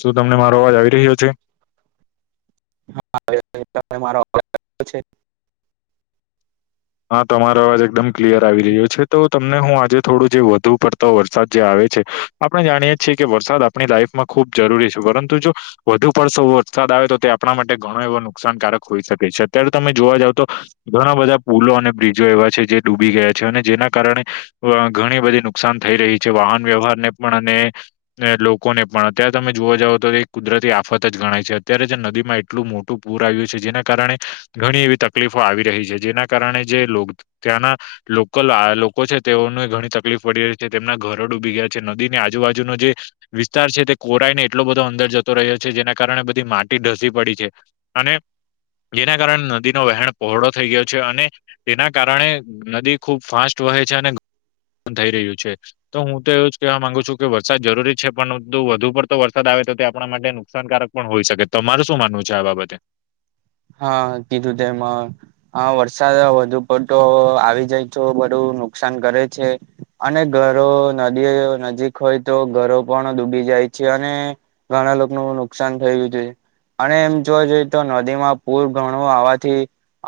શું તમને મારો અવાજ આવી રહ્યો છે. [unintelligible] હા તમારો અવાજ એકદમ ક્લિયર આવી રહ્યો છે તો તમને હું આજે થોડું જે વધુ પડતો વરસાદ જે આવે છે આપણે જાણીએે છીએ કે વરસાદ આપણી લાઈફમાં ખૂબ જરૂરી છે પરંતુ જો વધુ પડસો વરસાદ આવે તો તે આપણા માટે ઘણો એવો નુકસાનકારક હોઈ શકે છે અત્યારે તમે જોવા જાવ તો ઘણા બધા પુલો અને બ્રિજો એવા છે જે ડૂબી ગયા છે અને જેના કારણે ઘણી બધી નુકસાન થઈ રહી છે વાહન વ્યવહાર ને પણ અને લોકોને પણ અત્યારે તમે જોવા જાવ તો કુદરતી આફત જ ગણાય છે અત્યારે જે નદીમાં એટલું મોટું પૂર આવ્યું છે જેના કારણે ઘણી એવી તકલીફો આવી રહી છે જેના કારણે જે લો ત્યાં ના લોકલ લોકો છે તેઓને ઘણી તકલીફ પડી રહી છે તેમના ઘરો ડૂબી ગયા છે નદીની આજુબાજુનો જે વિસ્તાર છે તે કોરાઈ ને એટલો બધો અંદર જતો રહ્યો છે જેના કારણે બધી માટી ઢસી પડી છે. અને જેના કારણે નદીનો વહેણ પહોળો થઈ ગયો છે અને તેના કારણે નદી ખુબ ફાસ્ટ વહે છે અને થઈ રહ્યું છે. તો હું તો એવું જ કહેવા માંગુ છું કે વરસાદ જરૂરી છે પણ વધુ પડતો વરસાદ આવે તો તે આપણા માટે નુકસાનકારક પણ હોઈ શકે તમારે શું માનવું છે આ બાબતે હા કીધું તે એમાં હા વરસાદ વધુ પડતો આવી જાય તો બધું નુકસાન કરે છે. અને ઘરો નદીઓ નજીક હોય તો ઘરો પણ ડૂબી જાય છે અને ઘણા લોકોનું નુકસાન થયું છે અને એમ જોવા જઈએ તો નદીમાં પૂર ઘણું આવાથી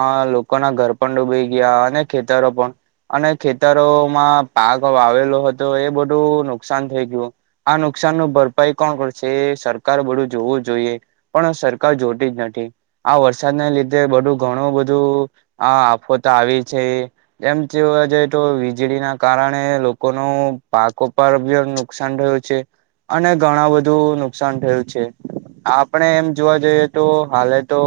આ લોકોના ઘર પણ ડૂબી ગયા અને ખેતરો પણ અને ખેતરોમાં પાક વાવેલો હતો એ બધું નુકસાન થઈ ગયું. આ નુકસાન નું ભરપાઈ કોણ કરશે સરકાર બધું જોવું જોઈએ. પણ સરકાર જોતી જ નથી. આ વરસાદને લીધે બધું ઘણું બધું આ આફોતા આવી છે. એમ જોવા જઈ તો વીજળીના કારણે લોકોનું પાક ઉપર નુકસાન રહ્યો છે. અને ઘણા બધું નુકસાન થયું છે આપણે એમ જોવા જઈએ તો હાલત તો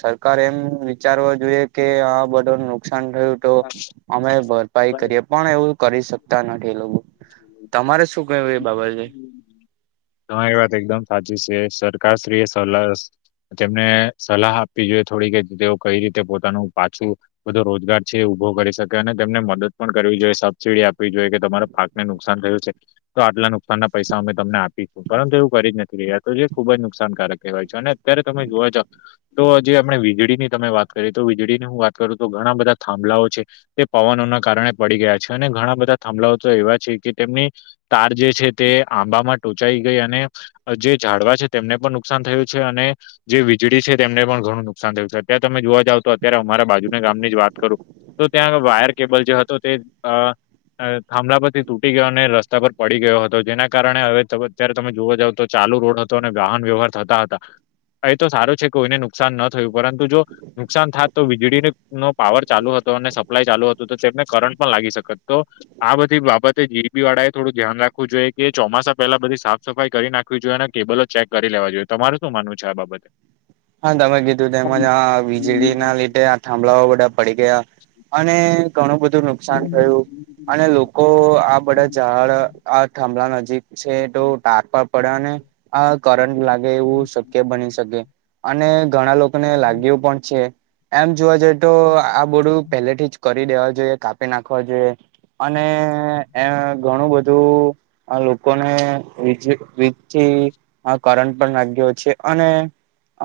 સરકાર એમ વિચારવા જોઈએ કે આ બધું નુકસાન થયું તો અમે ભરપાઈ કરીએ પણ એવું કરી શકતા નથી એ લોકો તમારે શું કહેવું એ બાબતે તમારી વાત એકદમ સાચી છે સરકારશ્રી એ સલાહ તેમને સલાહ આપવી જોઈએ થોડી કે તેઓ કઈ રીતે પોતાનું પાછું બધો રોજગાર છે એ ઉભો કરી શકે અને તેમને મદદ પણ કરવી જોઈએ સબસિડી આપવી જોઈએ કે તમારે પાકને નુકસાન થયું છે તો આટલા નુકસાન ના પૈસા અમે તમને આપી પરંતુ એવું કરી જ નથી રહ્યા તો જે ખુબ જ નુકસાનકારક કહેવાય છે અને અત્યારે તમે જોવા જાવ તો જે આપણે વીજળી ની તમે વાત કરીએ તો વીજળી ની હું વાત કરું તો ઘણા બધા થાંભલાઓ છે તે પવનોના કારણે પડી ગયા છે અને ઘણા બધા થંભલા તો એવા છે કે તેમની તાર જે છે તે આંબામાં ટોચાઈ ગઈ અને જે ઝાડવા છે તેમને પણ નુકસાન થયું છે અને જે વીજળી છે તેમને પણ ઘણું નુકસાન થયું છે અત્યારે તમે જોવા જાવ તો અત્યારે અમારા બાજુના ગામની જ વાત કરું તો ત્યાં વાયર કેબલ જે હતો તે ખાભલા પરથી તૂટી ગયો અને રસ્તા પર પડી ગયો હતો જેના કારણે હવે અત્યારે તમે જોવા જાવ તો ચાલુ રોડ હતો અને વાહન વ્યવહાર થતા હતા એ તો સારો છે કોઈને નુકસાન ન થયું પરંતુ જો નુકસાન થ તો વીજળી નો પાવર ચાલુ હતો અને સપ્લાય ચાલુ હતું તો તેમને કરંટ પણ લાગી શકેત તો આ બધી બાબતે જીરબી વાળા એ થોડું ધ્યાન રાખવું જોઈએ કે ચોમાસા પહેલા બધી સાફ સફાઈ કરી નાખી જોને કેબલો ચેક કરી લેવા જોઈએ તમારે શું માનવું છે આ બાબતે હ હા તમે કીધું તેમજ આ વીજળી ના લીધે આ થાંભળઓ બધા પડી ગયા અને ઘણું બધું નુકસાન થયું અને લોકો આ બધા ઝાડ આ થંભળ નજીક છે તો તાર પર પડે ને આ કરંટ લાગે એવું શક્ય બની શકે અને ઘણા લોકોને લાગું પણ છે એમ જોવા જઈએ તો આ બોડું પહેલેથી જ કરી દેવા જોઈએ કાપી નાખવા જોઈએ અને એ ઘણું બધું આ લોકોનેજ વીજથી આ કરંટ પણ લાગ્યો છે અને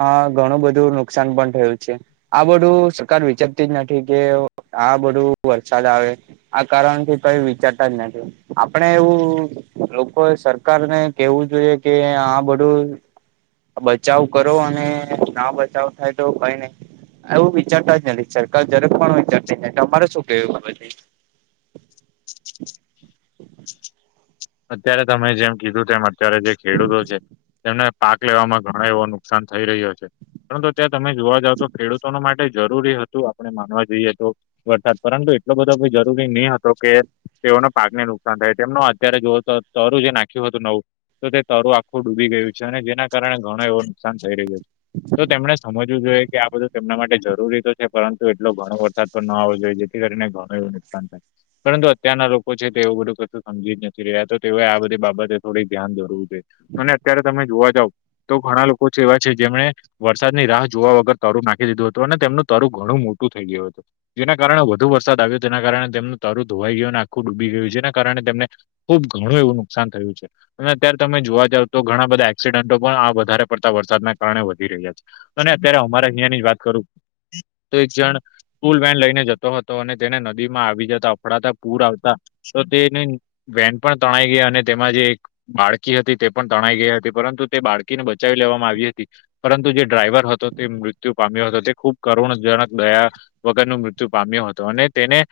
આ ઘણું બધું નુકસાન પણ થયું છે આ બધું સરકાર વિચારતી જ નથી કે આ બધું વરસાદ આવે આ કારણથી કઈ વિચારતા જ નથી આપણે એવું લોકો એ સરકાર ને કેવું જોઈએ કે આ બધું બચાવ કરો અને ના બચાવ થાય તો કઈ નહી એું વિચારતા જ નથી સરકાર જરેક પણ વિચારતી નથી તમારે શું કેવું અત્યારે તમે જેમ કીધું તેમમ અત્યારે જે ખેડૂતો છે તેમને પાક લેવામાં ઘણા એવો નુકસાન થઈ રહ્યો છે પરંતુ ત્યાં તમે જોવા જાવ તો ખેડૂતોને માટે જરૂરી હતું આપણે માનવા જઈએ તો વરસાદ પરંતુ એટલો બધો કો જરૂરી નહી હતો કે તેઓના પાકને નુકસાન થાય તેમનો અત્યારે જોવ તો તરું જે નાખ્યું હતું નવું તો તે તરું આખું ડૂબી ગયું છે અને જેના કારણે ઘણો એવો નુકસાન થઈ રહ્યો છે તો તેમને સમજ જું જોઈએ કે આ બધું તેમના માટે જરૂરી તો છે પરંતુ એટલો ઘણો વરસાદ તો ન આવવો જોઈએ જેથી કરીને ઘણું એવું નુકસાન થાય પરંતુ અત્યારના લોકો છે તે એવું બધું કશું સમજી જ નથી રહ્યા તો તેઓ આ બધી બાબતે થોડીક ધ્યાન ધવું જોઈએ અને અત્યારે તમે જોવા જાવ તો ઘણા લોકો છે એવા છે જેમને વરસાદની રાહ જોવા વગર તરું નાખી દીધું હતું અને તેમનું તરું ઘણું મોટું થઈ ગયું હતું જેના કારણે વધુ વરસાદ આવ્યો તેના કારણે તેમનું તારું ધોવાઈ ગયું અને આખું ડૂબી ગયું જેના કારણે તેમને ખુબ ઘણું એવું નુકસાન થયું છે અને અત્યારે તમે જોવા જાવ તો ઘણા બધા એક્સિડન્ટો પણ આ વધારે પડતા વરસાદના કારણે વધી રહ્યા છે અને અત્યારે અમારા અહીયા ની જ વાત કરું તો એક જણ પૂલ વન લઈને જતો હતો અને તેને નદી માં આવી જતા અફડાતા પૂર આવતા તો તેને વેન પણ તણાઈ ગયા અને તેમાં જે એક બાળકી હતી તે પણ તણાઈ ગઈ હતી પરંતુ તે બાળકીને બચાવી લેવામાં આવી હતી પરંતુ જે ડ્રાઈવર હતો તે મૃત્યુ પામ્યો હતો તે ખૂબ કરુણજનક ગયા વગર ન મૃત્યુ પામ્યો હતો અને તેને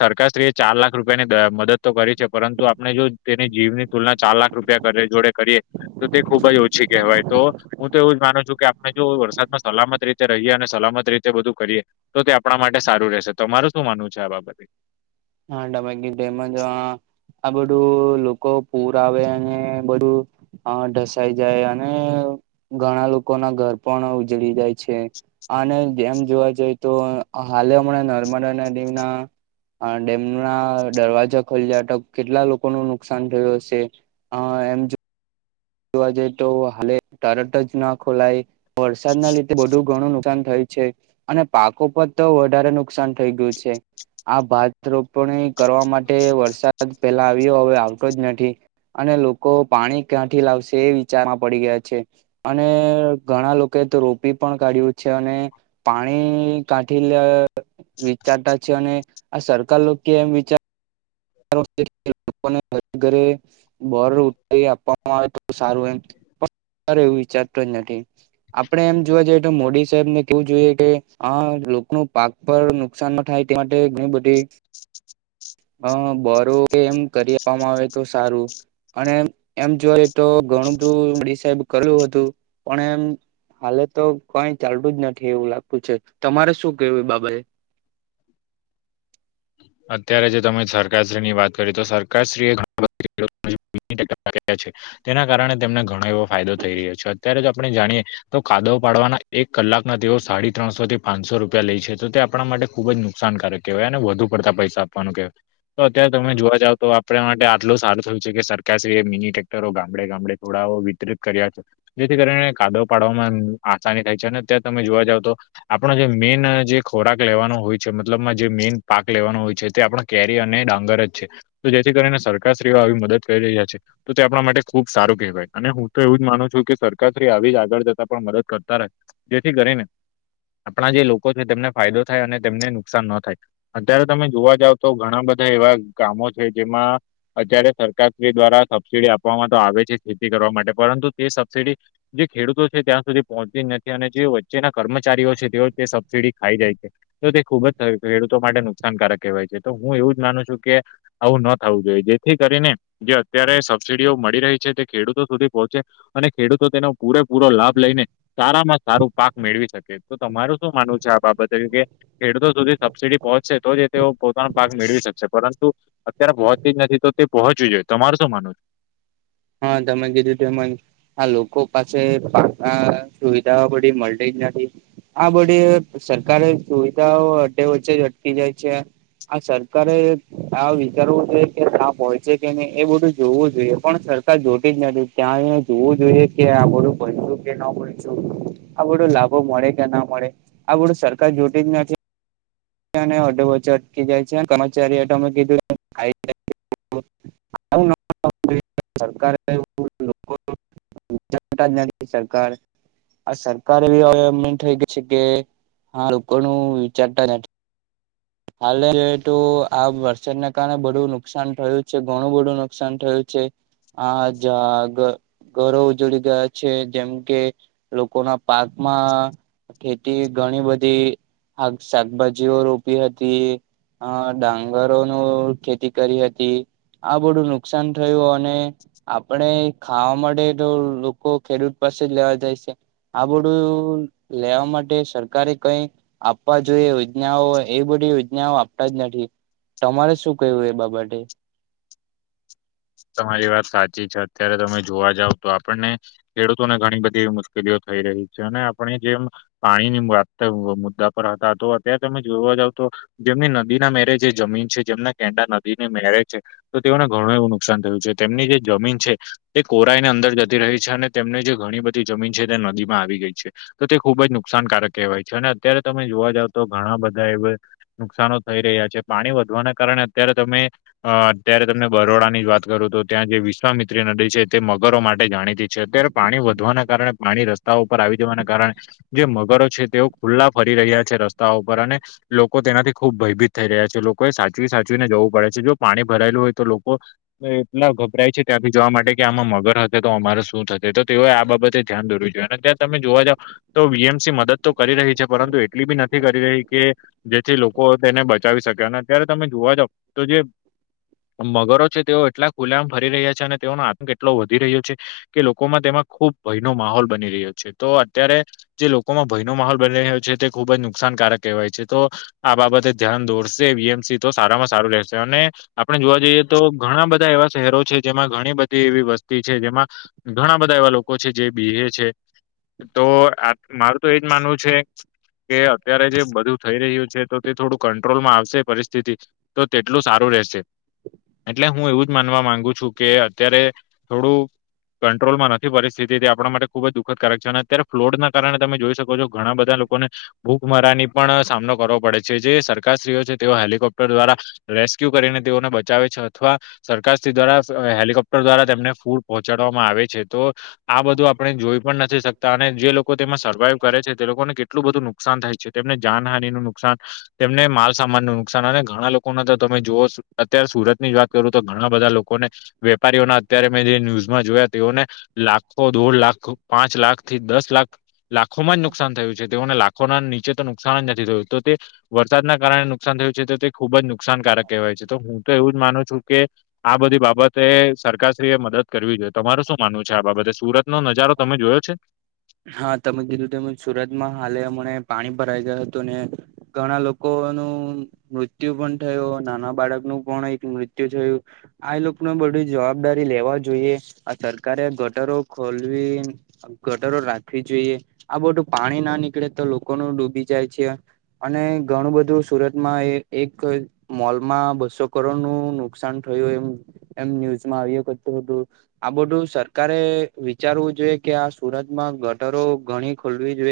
સરકારશત્રીએ ચાર લાખ રૂપિયાની મદદ તો કરી છે પરંતુ આપણે જો તેની જીવની તુલના ચાર લાખ રૂપિયા કર જોડે કરીએ તો તે ખુબ જ ઓછી કહેવાય તો હું તો એવું જ માનું છું કે આપણે જો વરસાદમાં સલામત રીતે રહીએ અને સલામત રીતે બધું કરીએ તો તે આપણા માટે સારું રહેશે તો મારું શું માનવું છે આ બાબતે હા ડબ ગીધ એમાં જો આ બધું લોકો પૂર આવે અને બધું હ ઢસાઈ જાય અને ઘણા લોકો ના ઘર પણ ઉજળી જાય છે અને જેમ જોવા જઈએ તો હાલે હમણાં નર્મદા નદીના આ ડેમ ના દરવાજા ખોલ્યા હતા કેટલા લોકો ન નુકસાન થયું હશે હ એમ જોવા જઈ તો હા તરટ જ ના ખોલાય વરસાદ ના લીધે બધું ઘણું નુકસાન થયું છે અને પાકો પર તો વધારે નુકસાન થઈ ગયું છે આ ભાત રોપણી કરવા માટે વરસાદ પેલા આવ્યો હવે જ નથી અને લોકો પાણી ક્યાંથી લાવશે એ વિચારમાં પડી ગયા છે અને ઘણા લોકોએ તો રોપી પણ કાઢ્યું છે અને પાણી કાઠી લ વિચારતા છે અને આ સરકાર કેમ વિચાર ઘરે ઘરે બર ઉતારી આપ આવે તો સારું એમ પણ એવું વિચારતો જ નથી આપડે એમ જોવા જઈએ તો મોદી સાહેબને કેવું જોઈએ કે આ લોકો ન પાક પર નુકસાનમાં થાય ત્યાં હુધી ઘણી બધી હ બોરો એમ કરી આપવામાં આવે તો સારું અને એમ એમ જોય તો ઘણું બધુ ડીસાઇબ કરેલું હતું પણ એમ હાલે તો કઈ ચાલતું જ નથી એવું લાગતું છે તમારે શું કેવું એ બાબતે અત્યારે જે તમે સરકારશ્રી ની વાત કરી તો સરકારશ્રી તેના કારણે તેમને ઘણો એવો ફાયદો થઈ રહ્યો છે અત્યારે જ આપણે જાણીએ તો કાદવ પાડવાના એક કલાકના તેઓ સાડી ત્રણસો થી પાંચસો રૂપિયા લે છે તો તે આપણા માટે ખુબ જ નુકસાનકારક. કેવાયને વધુ પડતા પૈસા આપવાનું કેવાય તો અત્યારે તમે જોવા જાવ તો આપણા માટે આટલું સારું થયું છે કે સરકારશ્રીએ મિની ટ્રેક્ટરો ગામડે ગામડે થોડાઓ વિતરિત કર્યા છે જેથી કરીને કાદો પાડવામાં આસાની થાય છે અને અત્યારે તમે જોવા જાવ તો આપણો જે મેઈન જે ખોરાક લેવાનો હોય છે મતલબમાં જે મેન પાક લેવાનો હોય છે તે આપણ કેરી અને ડાંગર જ છે તો જેથી કરીને પ્રશ રવા આવી મદ કરી રહ્યા છે તો તે આપણા માટે ખુબ સારું કહેવાય અને હું તો એવું જ માનું છું કે સરકાર શ્રી આવી જ આગળ જતા પણ મદદ કરતા રહે જેથી કરીને આપણા જે લોકો છે તેમને ફાયદો થાય અને તેમને નુકસાન ન થાય અત્યારે તમે જોવા જાવ તો ઘણા બધા એવા ગામો છે જેમાં અત્યારે સરકાર શ્રી દ્વારા સબસિડી આપવામાં તો આવે છે ખેતી કરવા માટે પરંતુ તે સબસિડી જે ખેડૂતો છે ત્યાં સુધી પહોંચતી જ નથી અને જે વચ્ચેના કર્મચારીઓ છે તેઓ તે સબસીિડી ખાઈ જાય છે તો તે ખુબ જ ખેડૂતો માટે નુકસાનકારક કહેવાય છે તો હું એવું જ માનું છું કે આવું ન થવું જોઈએ જેથી કરીને જે અત્યારે સબસીિડીઓ મળી રહી છે તે ખેડૂતો સુધી પહોંચે અને ખેડૂતો તેનો પૂરેપૂરો લાભ લઈને સારામાં સારું પાક મેળવી શકે તો તમારું શું માનવું છે આ બાબતે કે ખેડૂતો સુધી સિટી પહોંચશે તો જ તેઓ પોતાનો ભાગ મેળવી શકશે પરંતુ અત્યારે પહોંચતી જ નથી, તો તે પહોંચવી જોઈ, તમારું શું માનવું છ? હા તમે કીધું તેમજ હા લોકો પાસે પા અહ સુવિધાઓ બધી મલતી જ નથી. આ બધી સરકારે સુવિધાઓ અડધે વચ્ચે જ અટકી જાય છે. આ સરકારે આ વિચારવું જોઈએ કે તા પહોંચે કે નહી એ બધું જોવું જોઈએ પણ જોતી જ નથી ત્યાં જોવું જોઈએ કે આ બધું ભનશું કે ન ભનશું આ બધો લાભો મળે કે ના મળે આ બધું સરકાર જોટી જ નથી બધાનેઅધવચ્ચે અટકી જાય છે. અને કર્મચારી એ કીધું આવું નો કરવું જોઈએ સરકારે લોકો નો મોટા જ્યા સરકાર આ સરકાર એવી હવે એમ થઈ ગઈ છે કે આ લોકોનું વિચારતા નથી હાલે તું આ વરસાદને કારણે બધું નુકસાન થયું છે ઘણું બધું નુકસાન થયું છે. હા જ ઘર ઘરો ઉજડી ગયા છે જેમ કે લોકો ના પાકમાં ખેતી ઘણી બધી શાકભાજીઓ રોપ પી હતી, અહ ડાંગરો નો ખેતી કરી હતી. આ બધું નુકસાન થયું, અને આપણે ખાવા માટે તો લોકો ખેડૂત પાસે જ લેવા જાય સે. આ બધું લેવા માટે સરકારે કઈ આપવા જોઈએ યોજનાઓ એવી બધી યોજનાઓ આપતા જ નથી. તમારે શું કેવું એ બાબતે? તમારી વાત સાચી છે. અત્યારે તમે જોવા જાવ તો આપણને ખેડૂતોને ઘણી બધી એવી મુશ્કેલીઓ થઈ રહી છે. અને આપણે જેમ પાણીની વાત મ મુદ્દા પર હતા. તો અત્યારે તમે જોવા જાવ તો જેમની નદી ના મેરે જે જમીન છે, જેમના કેંડા નદીને મેરે છે, તો તેઓને ઘણું એવું નુકસાન થયું છે. તેમની જે જમીન છે તે કોરાઈ ને અંદર જતી રહી છે, અને તેમને જે ઘણી બધી જમીન છે, તે નદી માં આવી ગઈ છે. તો તે ખૂબ જ નુકસાનકારક કહેવાય છે. અને અત્યારે તમે જોવા જાવ તો ઘણા બધા એવ નુકસાનો થઈ રહ્યા છે. પાણી વધવાના કારણે અત્યારે તમે અહ અત્યારે તમને બરોડાની જ વાત કરું તો ત્યાં જે વિશ્વામિત્રી નદી છે, તે મગરો માટે જાણીતી છે. અત્યારે પાણી વધવાના કારણે પાણી રસ્ રસ્તા ઉપર આવી જવાના કારણે જે મગરો છે, તેઓ ખુલ્લા ફરી રહ્યા છે રસ્તાઓ ઉપર, અને લોકો તેનાથી ખૂબ ભયભીત થઈ રહ્યા છે. લોકોએ સાચવી-સાચવીને જવું પડે છે, જો પાણી ભરાયેલું હોય તો લોકો એટલા ગભરાય છે ત્યાંથી જવા માટે, કે આમાં મગર હતે તો અમારે શું થશે, તો તેઓએ આ બાબતે ધ્યાન દરું જોઈએ ને ત્યાં તમે જોવા જાવ, તો વી એમ સી મદદ તો કરી રહી છે, પરંતુ એટલી બી નથી કરી રહી કે જેથી લોકો તેને બચાવી શકે, અને અત્યારે તમે જોવા જ તો જે મગરો છે તેઓ એટલા ખુલામાં ફરી રહ્યા છે, અને તેઓનો આતંક એટલો વધી રહ્યો છે કે લોકોમાં તેમાં ખુબ ભયનો માહોલ બની રહ્યો છે. તો અત્યારે જે લોકોમાં ભયનો માહોલ બની રહ્યો છે, તે ખુબ જ નુકસાનકારક કહેવાય છે. તો આ બાબતે ધ્યાન દોરશે વી એમ સી તો સારામાં સારું રહેેશે, અને આપણે જોવા જઈએ તો ઘણા બધા એવ વા શહેરો છે, જેમાં ઘણી બધી એવી વસ્તી છે, જેમાં ઘણા બધા એવા લોકો છે જે બીહે છે. તો આપ મારું તો એજ માનવું છે કે અત્યારે જે બધું થઈ રહ્યું છે, તો તે થોડું કંટ્રોલમાં આવશે પરિસ્થિતિ તો તેટલું સારું રહેશે. એટલે હું એવું જ માનવા માંગુ છું કે અત્યારે થોડું કંટ્રોલમાં નથી પરિસ્થિતિ તે આપણા માટે ખૂબ જ દુઃખદકારક છે, અને અત્યારે ફ્લોડના કારણે તમે જોઈ શકો છો ઘણા બધા લોકોને ભૂખમરાની પણ સામનો કરવો પડે છે. જે સરકારશત્રીઓ છે, તેઓ હેલિકોપ્ટર દ્વારા રેસ્ક્યુ કરીને તેઓને બચાવે છે. અથવા સરકારશ્રી દ્વારા હેલિકોપ્ટર દ્વારા તેમને ફૂડ પહોંચાડવામાં આવે છે. તો આ બધું આપણે જોઈ પણ નથી શકતા અને જે લોકો તેમાં સર્વાઈવ કરે છે તે લોકોને કેટ એટલું બધું નુકસાન થાય છે તેમને જાનહાની નું નુકસાન તેમને માલસામાન નું નુકસાન અને ઘણા લોકોના તમે જોઓ અત્યારે સુરત ની જ વાત કરો તો ઘણા બધા લોકોને વેપારીઓના અત્યારે મેં જે ન્યૂઝમાં જોયા તેઓને લાખો, દોઢ લાખ, પાંચ લાખથી દસ લાખ લાખોમાં જ નુકસાન થયું છે, તેઓને લાખોના નીચે તો નુકસાન જ નથી થયું, તો તે વરસાદના કારણે નુકસાન થયું છે, તો તે ખુબ જ નુકસાનકારક કહેવાય છે. તો હું તો એવું જ માનું છું કે આ બધી બાબતે સરકારશ્રી એ મદદ કરવી જોઈએ. તમાર શું માનવું છે આ બાબતે? સુરત નો નજારો તમે જોયો છે? હા તમે કીધું તેમ જ સુરતમાં હાલે હમણે પાણી ભરાઈ ગયા હતું ને ઘણા લોકો નું મૃત્યુ પણ થયું, નાના બાળકનું પણ એક મૃત્યુ થયું. આ એ લોકોને બધી જવાબદારી લેવા જોઈએ આ સરકારે ગટરો ખોલવી ગટરો રાખવી જોઈએ આ બધું પાણી ના નીકળે તો લોકોનું ડૂબી જાય છે અને ઘણું બધું સુરતમાં એક મોલમાં બસો કરોડ નું નુકસાન થયું એમ એમ ન્યુઝમાં આવી કરતું હતું આ બધું સરકારે વિચારવું જોઈએ કે આ સુરતમાં ગટરો ઘણી ખોલવી જોઈએ